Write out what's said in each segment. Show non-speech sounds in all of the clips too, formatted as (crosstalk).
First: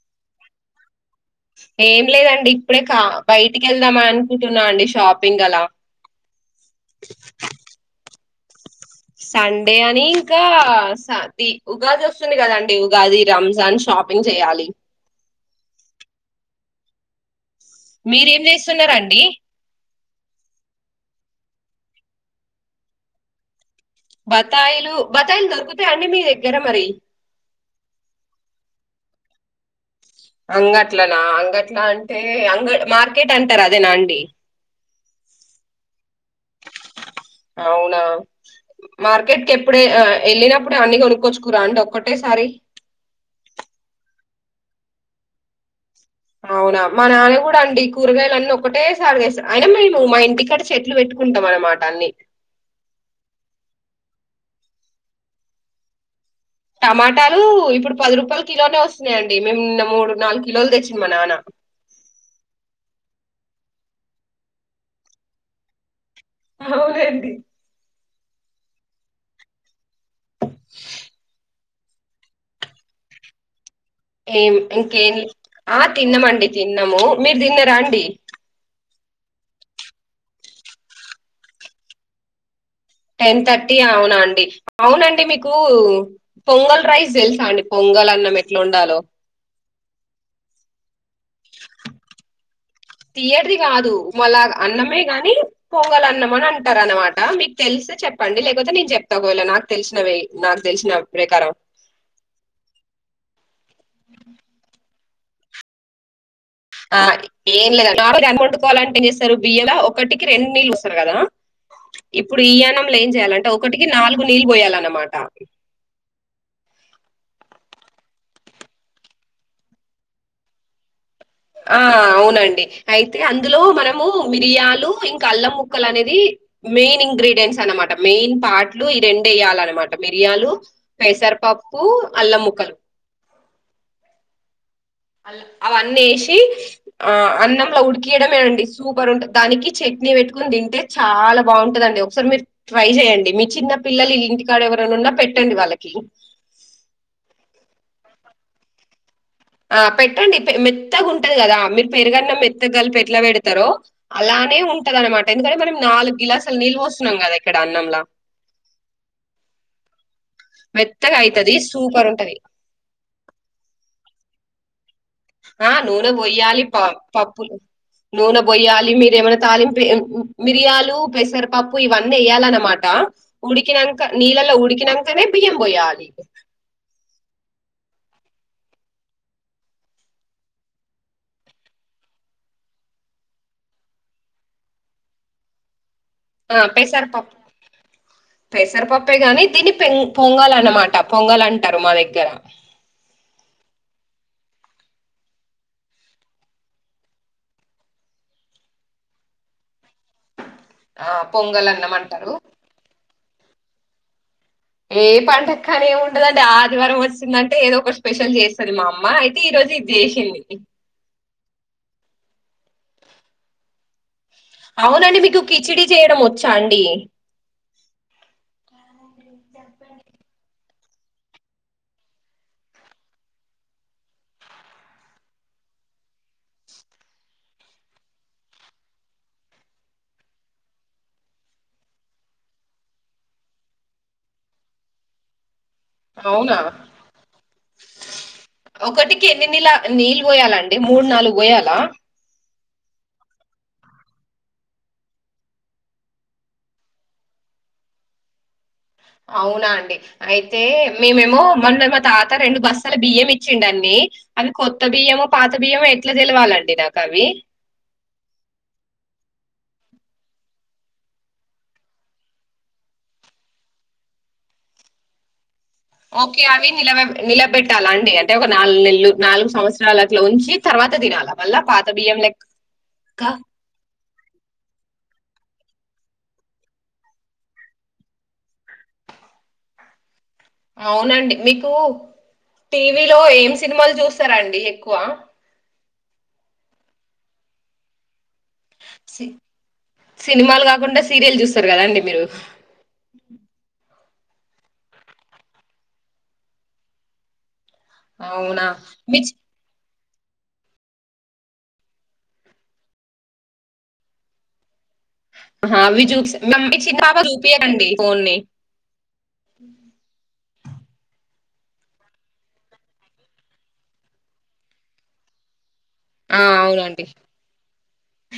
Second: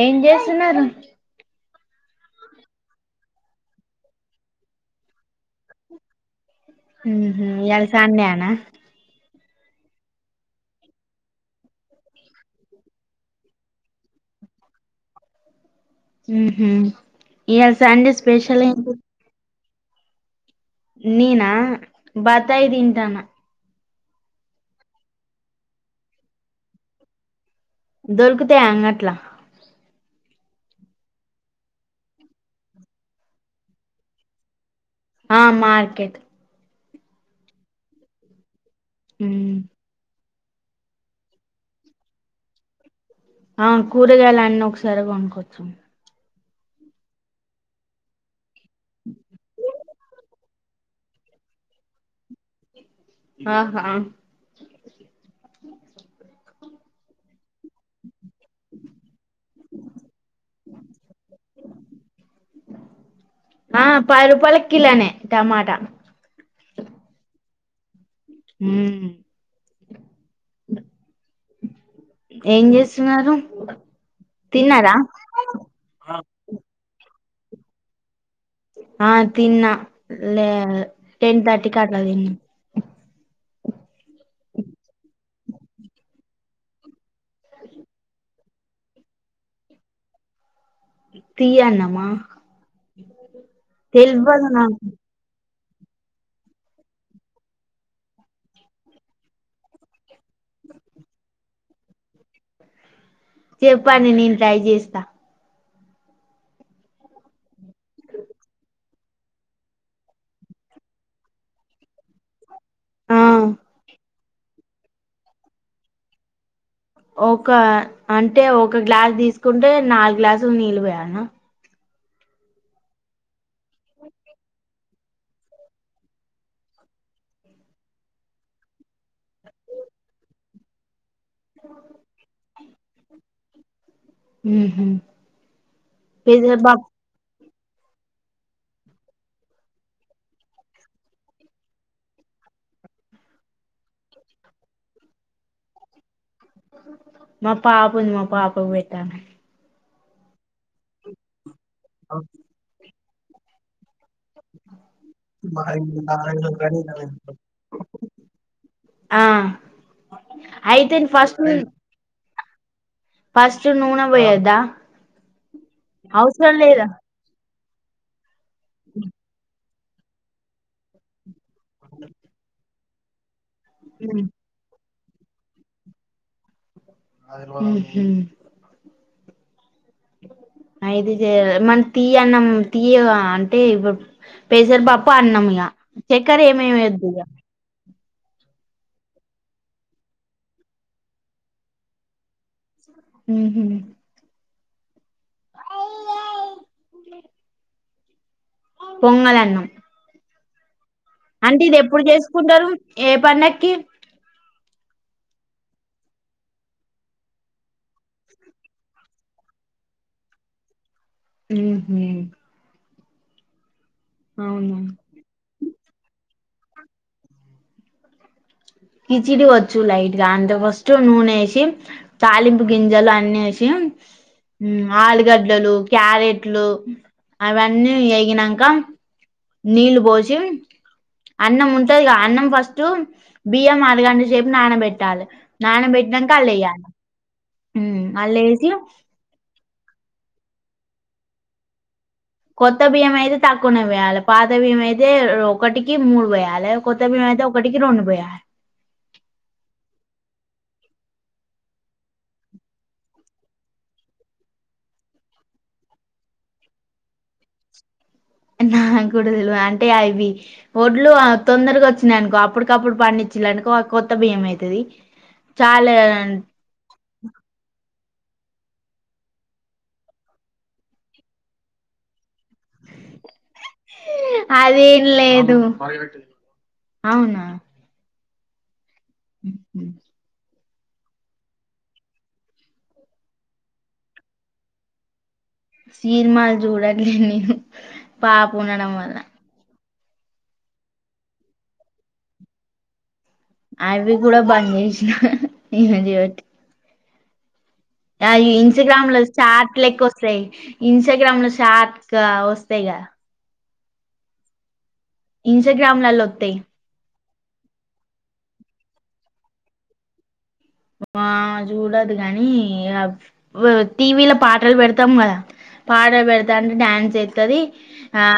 ఏం చేస్తున్నారు? ఏం లేదండి, ఇప్పుడే కా బయటికి వెళ్దామని అనుకుంటున్నా అండి షాపింగ్ అలా. ఉహూ ఈయలసండే అనా. సండే అని ఇంకా అది ఉగాది వస్తుంది కదాండి ఉగాది, రంజాన్ షాపింగ్. జేయాలి. ఉహు ఇయలసండే మీరేం స్పెషల్‌ ఏంటి? చేస్తున్నారండి నేనా బత్తాయి తింటాన్న. బత్తాయిలు బత్తాయిలు దొరుకుతాయ అండి మీ దగ్గర మరి దొరుకుతాయి అంగట్లా అంగట్లోనా? అంగట్లో అంటే అంగడ్ మార్కెట్ అంటారు అదేనా అండి? ఆ మార్కెట్. అవునా, మార్కెట్ ఉమ్ కెప్పుడే ఆ. ఎళ్ళినప్పుడు అన్ని కొనుక్కొచ్చుకురా అండి? ఒక్కటేసారి. అవును. కూరగాయలు అన్నీ ఒకసారే కొనుకొచ్చు అవునా? మా నాన కూడా అండి కూరగాయలన్నీ ఒకటే సారి తెస్తాడ్. అయిన మేము మా ఇంటికాడ చెట్లు పెట్టుకుంటం అన్నమాట అన్ని ఆహా! టమాటాలు ఇప్పుడు పది రూపాలక్. కిలోనే వస్తున్నాయండి మేము నిన్న మూడు నాలుగు కిలోలు తెచ్చిండు మానాన. ఆ పది రూపాయలకి కిలోనే టమాటా. అవునండి. మ్! ఏం జేస్తున్నారు? ఏం ఇంకేం ఆ తిన్నమండి, తిన్నాము. మీరు తిన్నరా అండి? ఆ తిన్నా లే టెన్ థర్టీ క్ అట్లా తిన్నా. టెన్ థర్టీ అవునా అండి. అవునా అండి మీకు పొంగల్ రైస్ తెల్సా అండి పొంగల్ అన్నం ఎట్లోండాలో? తీయన్నమా తీయటిది కాదు తెల్వదు మళాగ్ నాకు అన్నమే గాని. పొంగల్నమని అంటారన్నమాట మీకు తెలిస్తే చెప్పండి. లేకపోతే నేను చెప్తా ఒకవేళ నాకు తెలిసినవి నాకు తెలిసిన ప్రెకారం చెప్పండి నేన్ ట్రై చేస్తా. ఆ ఏం లేదని నార్మల్గా అన్నం వొండుకోవాలంటే ఏం చేస్తారు బియ్యంలో ఒకటికి రెండు నీళ్ళు పోస్తారు కదా! ఇప్పుడు ఈ అన్నంలో ఏం ఆ చేయాలంటే? ఒకటికి నాలుగు నీళ్ళు పోయాలన్నమాట. ఒక అంటే ఒక గ్లాస్ తీసుకుంటే నాలుగు గ్లాసులు నీళ్ళు పోయాల్నా ఆ (inaudible) అవునండి అయితే అందులో మనము మిరియాలు ఇంకా అల్లం ముక్కలు అనేది మెయిన్ ఇంగ్రి ఇంగ్రిడియంట్స్ అన్నమాట మెయిన్ పాట్లు ఈ రెండు ఎయాలన్నమాట మిరియాలు పెసర పప్పు అల్లం ముక్కలు ఉహు అల్ల అవన్నేసి పెసరపా ఆ అన్నం ల అట్లా ఉడికియడమే అండి సూపర్ ఉంటది దానికి చట్నీ పెట్టుకుని తింటే చాలా బాగుంటదండి ఒకసారి మీర్ ట్రై చేయండి మీ చిన్న పిల్లలు ఇంటికాడ ఎవరన్నా ఉన్నా పెట్టండి వాళ్ళకి మా పాపుంది మా పాపక్ పెట్టన్న ఆ పెట్టండి పె మెత్తగా ఉంటది కదా మీరు పెరుగన్నం మెత్తగ కలిపి ఎట్లా పెడతరో అలానే ఉంటదన్నమాట ఎందుకంటే మనం నాలుగు గ్లాస్సుల నీల్ వొస్తున్నం కదా ఇక్కడ అన్నంలా ఆ అయితే మెత్తగా ఫస్ట్ అయితది సూపర్ ఉంటది ఫస్ట్ నూనె పోయద్దా ఆ నూనె అవసరం పోయ్యాలి లేదా పప్పులు నూనె పోయ్యాలి మీరేమైనా తాలింపు నువెం మిరియాలు పెసరపప్పు ఇవన్నీ ఎయాలన్నమాట ఉడికినంక నీళ్ళలో ఉడికినంకనే బియ్యం పోయాలి ఉహు అయితే జేయాలి మన్ తీయన్నం తీయగా అంటే ఇప్పుడ్ పెసరపప్పు అన్నం ఇగ చక్కర్ ఆ ఏమేమియద్దు ఇగ పెసరపప్పు పెసరపప్పే గాని దీని పెంగ్ పొంగల్ అన్నమాట పొంగల్ అంటారు మా దగ్గర ఉహు పొంగలన్నం ఆ అంటే పొంగల్ ఇది అన్నం ఎప్పుడు అంటారు చేసుకుంటారు ఏ పండక్కి ఏ పండక్కని ఏమి ఉండదండి ఆదివారం వచ్చింటే ఏదో ఒక స్పెషల్ చేస్తంది మా అమ్మ అయితే ఈ రోజు ఇది చేసింది హు మ్మ్ అవునండి మీకు కిచిడి చేయడం వచ్చా అండి కిచిడి వచ్చు లైట్ గా అంటే ఫస్ట్ నూనె వేసి తాలింపు గింజలు అన్ని ఎసి (inaudible) ఆలుగడ్లలు క్యారెట్లు అవన్నీ వేగినాక నీళ్లు పోసి అన్నం ఉంటది కదా అన్నం ఫస్ట్ బియ్యం అరుగంట సేపు నానబెట్టాలి నానబెట్టటినాక అళ్ళు అవునా వేయ్యాలే ఒకటికి ఎన్ని నీళ నీళ్ళు పోయాలండి మూడు నాలుగు పోయాలా కొత్త బియ్యం అయితే తక్కువ పొయ్యాలి పాత బియ్యం అయితే ఒకటికి మూడు పొయ్యాలి కొత్త బియ్యం ఒకటికి రెండు పొయాలి అవునా అండి అయితే మేమేమో మన మొన్న తాత రెండు బస్తాల బియ్యం ఇచ్చిండండి అవి కొత్త బియ్యమె పాత బియ్యమో ఎట్లా తెలవాలండి నాకు అవి (inaudible) నాకూడ తెలువదుఅంటే అవి ఒడ్లు తొందరగా వచ్చినాయనుకో అప్పటికప్పుడు పండి చరెనుకో కొత్త బియ్యం అవుతుది ఓకే అవి నిలబెట్టాల అండి అంటే ఒక నాలుగు నెల్లు నాలుగు సంవత్సరాల ఉంచి తర్వాత తినాల మళ్ళ పాత బియ్యం లెక్క కాదు అదేం లేదు అవునా (inaudible) అవునండి మీకు టీవీలో ఏం సినిమాలు చూస్తారాండి ఎక్కువ సినిమాలు చూడట్లే నేను పాప ఉండడం వలన సి- సినిమాలు కాకుండా సీరియల్ చూస్తారు కదాండి మీరు అవి కూడా బంద్ చేసిన ఇమె చేయవట్ ఆ అవునా ఇంస్టాగ్రామ్ మీ చి- చాట్లు ఎక్కువస్ వస్తాయి ఇంస్టాగ్రామ్ లో చాట్ గా వస్తాయిగా అవ్వి ఇన్స్టాగ్రామ్ లలో చూసే వత్తాయి మీ చిన్న పాప చు తీయకండి ఫోన్ని ఆ చూడదు గాని ఇగ టీవీలో పాటలు పెడతాం కదా పాట ఆ పెడతాంది అవునండి డాన్స్ ఎత్తాది ఆ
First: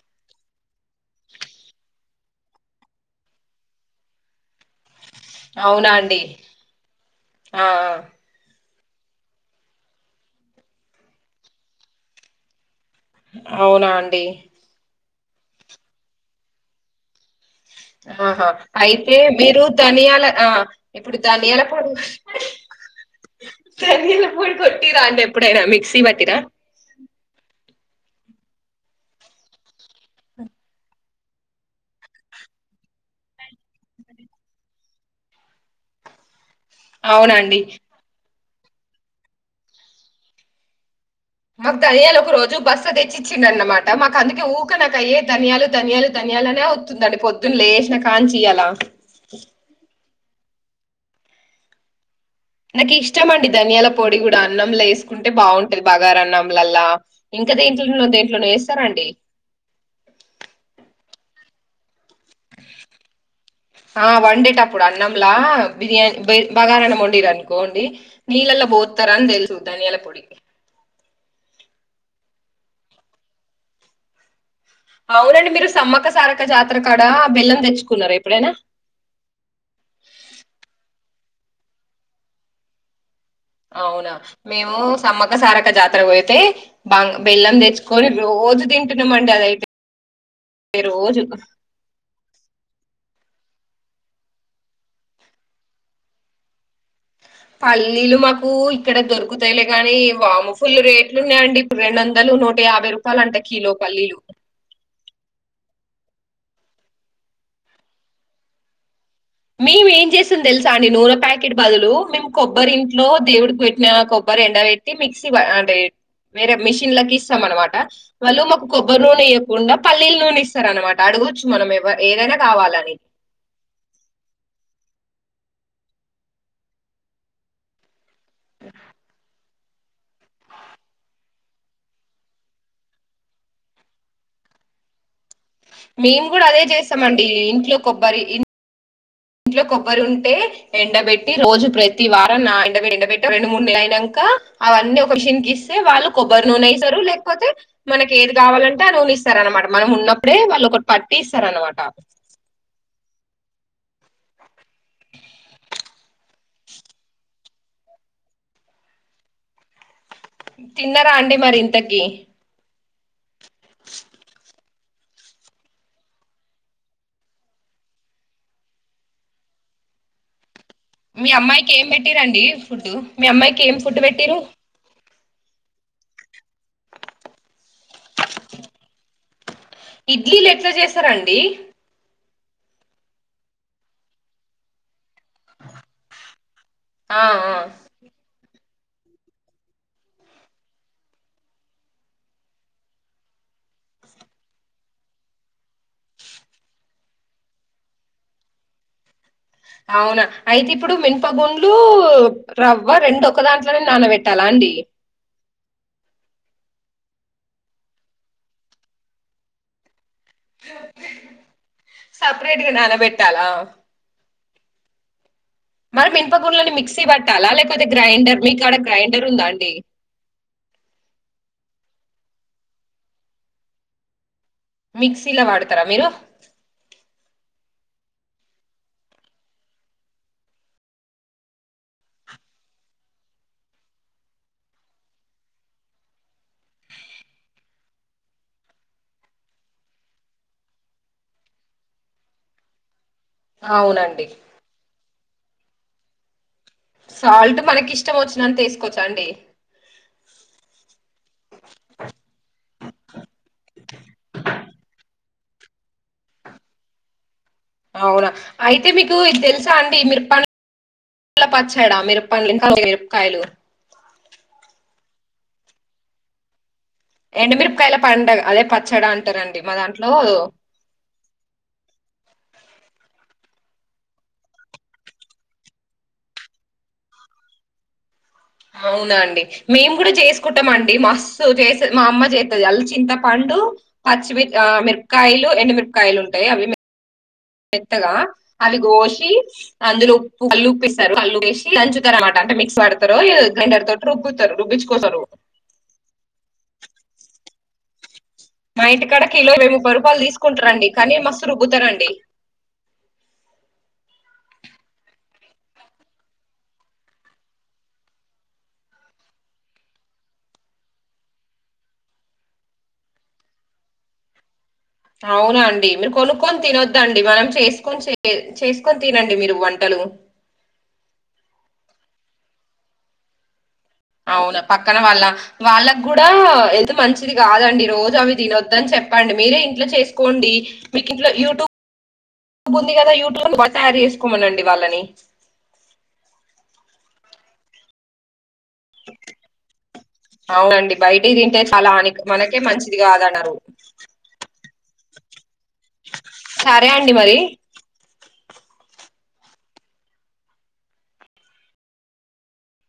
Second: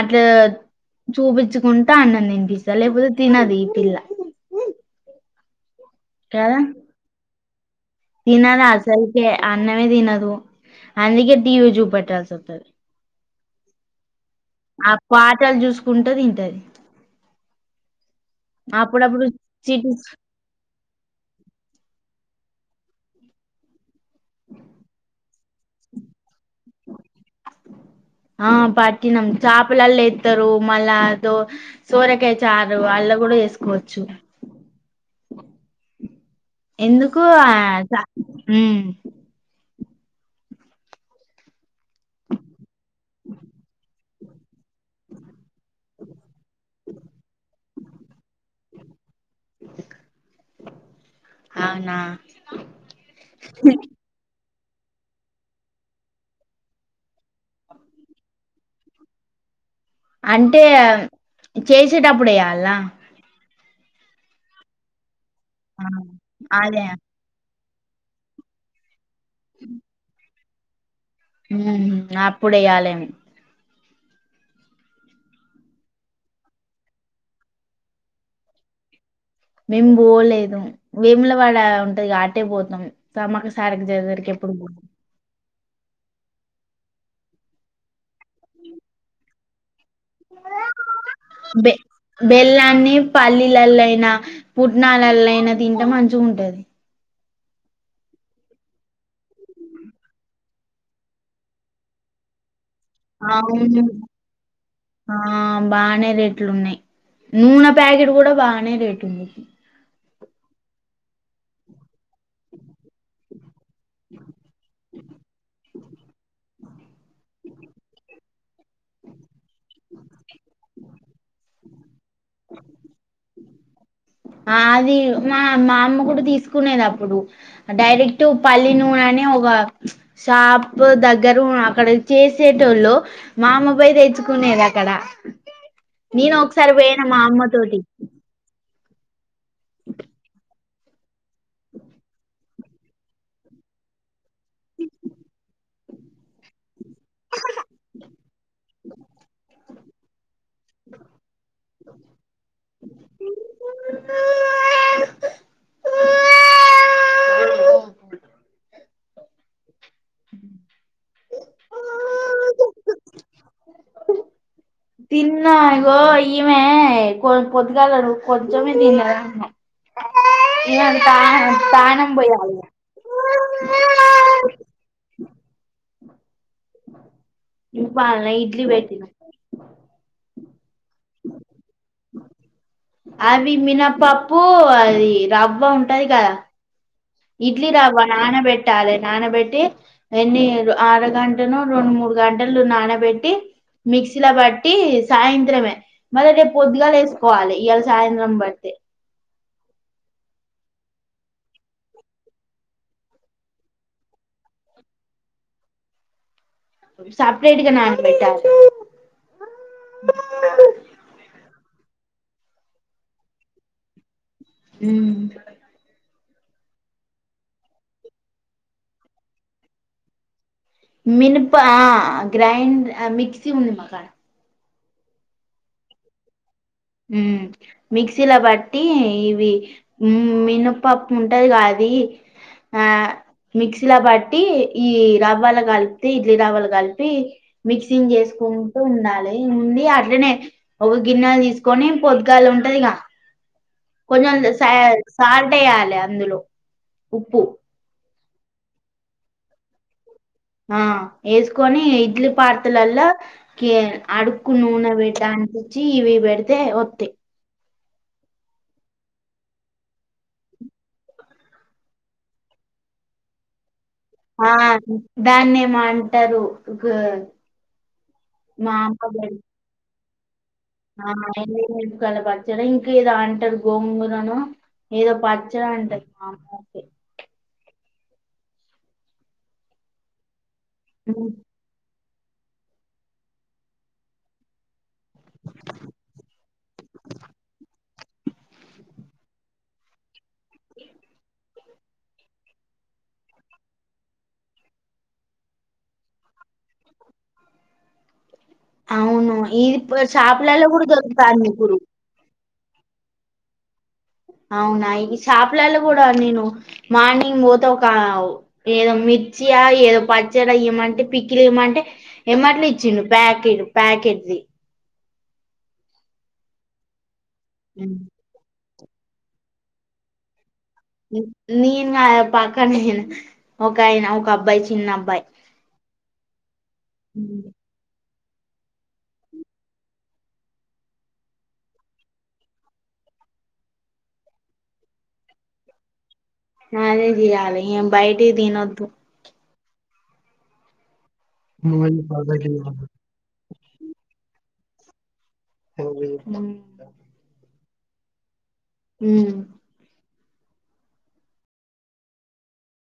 ఇట్లా చూపించుకుంటా అన్నం తినిపిస్తా లేకపోతే తినదు ఈ పిల్ల అవునా అండి కదా ఆ తినదు అసలుకే అన్నమే తినదు. అందుకే టీవీ చూపెట్టాల్సి వత్తది. అవునా అండి ఆ పాటలు చూసుకుంట తింటది ఆహా అయితే అప్పుడప్పుడు మీరు చిటి ధనియాల ఆ ఇప్పుడు ధనియాల పొడి కర్రీల పొడి కొట్టిరా అండి ఎప్పుడైనా మిక్సీ పట్టిరా ఆ పట్టి నమ్ షాపులాల ఏత్తరు మల్ల సోరకాయ చారు అలా ఇంట్ల గుడా చెసుకోవచ్చు ఎందుకు యా అవునండి స మాకు ధనియాలు ఒక రోజు బస్త తెచ్చి ఇచ్చిండు. అన్నమాట మాకు అందుకే ఊకె నాక అయ్యే ధనియాలు ధనియాలు ధనియాలు అనే వస్తుందండి. పొద్దున్న లేసినా కనుంచి ఇయ్యాల అవునా నాకు ఇష్టమండి ధనియాలపొడి కూడా అన్నంలో వేసుకుంటే బాగుంటది. బగార అన్నంలలా ఇంకా దేంట్లో దేంట్లో వేస్తారండి. అంటే చేసేటప్పుడు ఎయ్యాలన ఆ వండేటప్పుడు అన్నంలా బిర్యానీ అదే బగారా అన్నం వండిర్ అనుకో బోండి నీలల్లో పోత్తార అని తెలుసు ధనియాల పొడి ఉ నాప్పుడు వెయ్యాలి అని అవునండి మీరు సమ్మక్క సారక్క జాతరకాడ బెల్లం తెచ్చుకున్నారా ఎప్పుడైనా మేము పోలేదు వేముల వాడ ఉంటది అటే పోతాం. సమ్మక సారక్క అవునా జాతరకి ఎప్పుడు మేము బోమ్ సమ్మక్క సారక్క సారక జాతరకు పోయితే బాంగ్ బెల్లం తెచ్చుకొని రోజు తింటున్నామండి అదైతే రోజు బె బెల్లాన్ని పాళ్ళి పల్లల్ల అయినా పుట్నాలల్లో అయినా తింటే మంచిగ ఉంటది. పల్లీలు మాకు ఇక్కడ దొరుకుతాయిలే కానీ, వామ ఫుల్లు రేట్లు ఉన్నాయిండి. ఇప్పుడు రెండు వందలు నూట్ ఒక యాభై రూపాయలు అంటే కిలో అవును పల్లీలు బాగనే రేట్లు ఉన్నాయి. నూనె ప్యాకెట్ కూడా బానే రేట్ ఉంది. మేము ఏం చేస్తాం తెలుసా అండి. నూనె ప్యాకెట్ బదులు మేము కొబ్బరి ఇంట్లో దేవుడికి పెట్టిన కొబ్బరి ఎండ పెట్టి మిక్సీ పడ్ వేరే మిషన్లకి ఇస్తాం అనమాట. వాళ్ళు మాకు కొబ్బరి నూనె ఇవ్వకుండా పల్లీల నూనె ఇస్తారు అనమాట. అడగొచ్చు మనం ఎవ ఏదైనా కావాలని ఆది మా మా అమ్మ కూడా తీసుకునేది అప్పుడు డైరెక్ట్ పల్లి నూన ఏన్ని ఒగ షాప్ దగ్గర అక్కడ చేసేటోళ్ళు మా అమ పోయ్ తెచ్చుకునేది అక్కడ ఇక్కడ మేము నేను కూడా అదే ఒకసారి పోయిన మా చేస్తామండి అమ్మ ఇంట్లో తోటి కొబ్బరి ఇంట్లో కొబ్బరి ఉంటే ఎండబెట్టి రోజు ప్రతి వారం నా ఎండపెట్ట రెండు మూడు నెల అయినంక అవన్నీ ఒకషన్ కి వాళ్ళు కొబ్బరి నూనెస్తారు. లేకపోతే మనకి ఏది కావాలంటే ఆ నూన ఇస్తారు అనమాట. మనం ఉన్నప్పు ఇప్పుడే వాళ్ళు ఒకటి పట్టి ఇస్తార అనమాట. (inaudible) తిన్నారా అండి మరి ఇంతకి తిన్నాగో ఈమె పొద్దిగాల కొంచమే తిన్నది (inaudible) మీ సాధనము అమ్మాయికి ఏం సాధనము పెట్టిరండి బోవాలీ ఫుడ్ మీ అమ్మాయికి ఏం ఫుడ్ పెట్టిరు ఇ పాలన్నా ఇడ్లీ బెటి ఇడ్లీలు ఎట్లా చేస్తారాండి అవి మినపప్పు అది రవ్వ ఉంటది కదా ఆ ఇడ్లీ రవ్వ నానా బె పెట్టాలి నానబెట్టి ఎన్ని ఆర గంటను రెండు మూడు గంటలు నానబెట్టి మిక్సీ బట్టి సాయంత్రమే మళ్ళీ రేపు పొద్దుగాలు వేసుకోవాలి ఇళ సాయంత్రం బట్టి (inaudible) అవునా అయితే ఇప్పుడు మినపగుండ్లు రవ్వ రెండు ఒక దాంట్లోనే నానబెట్టాల అండి సపరేట్ గా నానా బేట్టాలి సపరేట్ గా నానా బెట్టాలా ఉ మినపగుండ్లు అన్ని మిక్సీ పట్టాలా లేకపోతే గ్రైండర్ మీకాడ గ్రైండర్ ఉందా అండి మినప ఆ గ్రైండర్ మిక్సీ ఉంది మకాడ మిక్సీలో వాడుతారా మీరు హు మిక్సీలో పట్టి ఇవి మినపప్పు ఉంటదిగా అది ఆ మిక్సీలో బట్టి ఈ రవ్వలు కలిపితే ఇడ్లీ రవ్వలు కలిపి మిక్సింగ్ చేసుకుంటూ ఉండాలి ఉండి అట్లనే ఒక గిన్నె తీసుకు కొనేం పొద్గాలి ఉంటదిగా అవునండి కొంచెం సల సాల్ట్ వేయ్యాలి అందులో ఉప్పు సాల్ట్ మనకి ఇష్టం వచ్చినంత ఏసుకోవచ్చా అండి ఆ వేసుకొని ఇడ్లి పార్తలల్లా కె అడుకు నూనె పెట బుచ్చి ఇవి బెడితే ఒతాయ్ అవునా అయితే మీకు ఇది తెలుసా అండి మిరప పలా పచ్చాడా మిరపలు ఇంకా మిరపకాయలు ఆ దాన్నేమ అంటారు గు ఎంండమిరపకాయల పండగ అదే మా అమ్మ పచ్చడా పెడ్ అంటారండి మా దాంట్లో ఆ అపుల పచ్చడా ఇంక ఏదో అంటారు గోంగూరను ఏ పచ్చడా అంటది మాట్లాడితే అవునా అండి మేము కూడా చేసుకుంటాం అండి మస్తు చేస మా అమ్మ చేతది అల్ల చింతపండు పచ్చిమి మిరపకాయలు ఎండుమిరపకాయలు ఉంటాయి అవి మేతగా అవి కోసి అందులో ఉప్పు కళు ఉప్పువేస్తారు దంచుతారన్నమాట అంటే మిక్స్ పడతారు గ్రైండర్డతో రుబ్బుతారు రుబ్బిచుకోస్తారు మా ఇంటికాడ అవును కిలో వెయ్ ఇది ముప్పై ప- రూపాయలు షాపులలో కూడా తీసుకుంటారండి కానీ దొరుకుతాంది మస్తు ఇప్పుడు రుబుతారండి అవునా ఈ షాప్లలా కూడా నేను మార్నింగ్ పోతే ఒక ఏదో మీ చ్చి ఏదో పచ్చడి ఈయమంటే పిక్కిలు ఇమంటే ఏమంటనే ఇచ్చిడు ప్యాకెట్ ప్యాకెట్ ీ అవునా అండి మీరు కొనుక్కొని తినొద్దండి మనం ఉమ్. చేసుకొని చేసు కోని తినండి మీరు వంటలు నేనా పక్కనే అవునా పక్కన వాళ్ళ వాళ్ళకి కూడా ఎది మంచిది ఉమ్. కాదండి రోజు అవి తిన్న వద్దని చెప్పండి మీరే ఇంట్లో చేసుకోండి మీకు ఇంట్లో యూట్యూబ్ ఉంది కదా యూట్యూబ్ లో తయారు చేసుకోమనండి వాళ్ళని అదే చేయాల బయటయీ తిన్న వద్దు అవునండి బయటి తింటే చాలా అ మనకే మంచిదిగాదన్నారు ఉమ్ సరే అండి మరి హ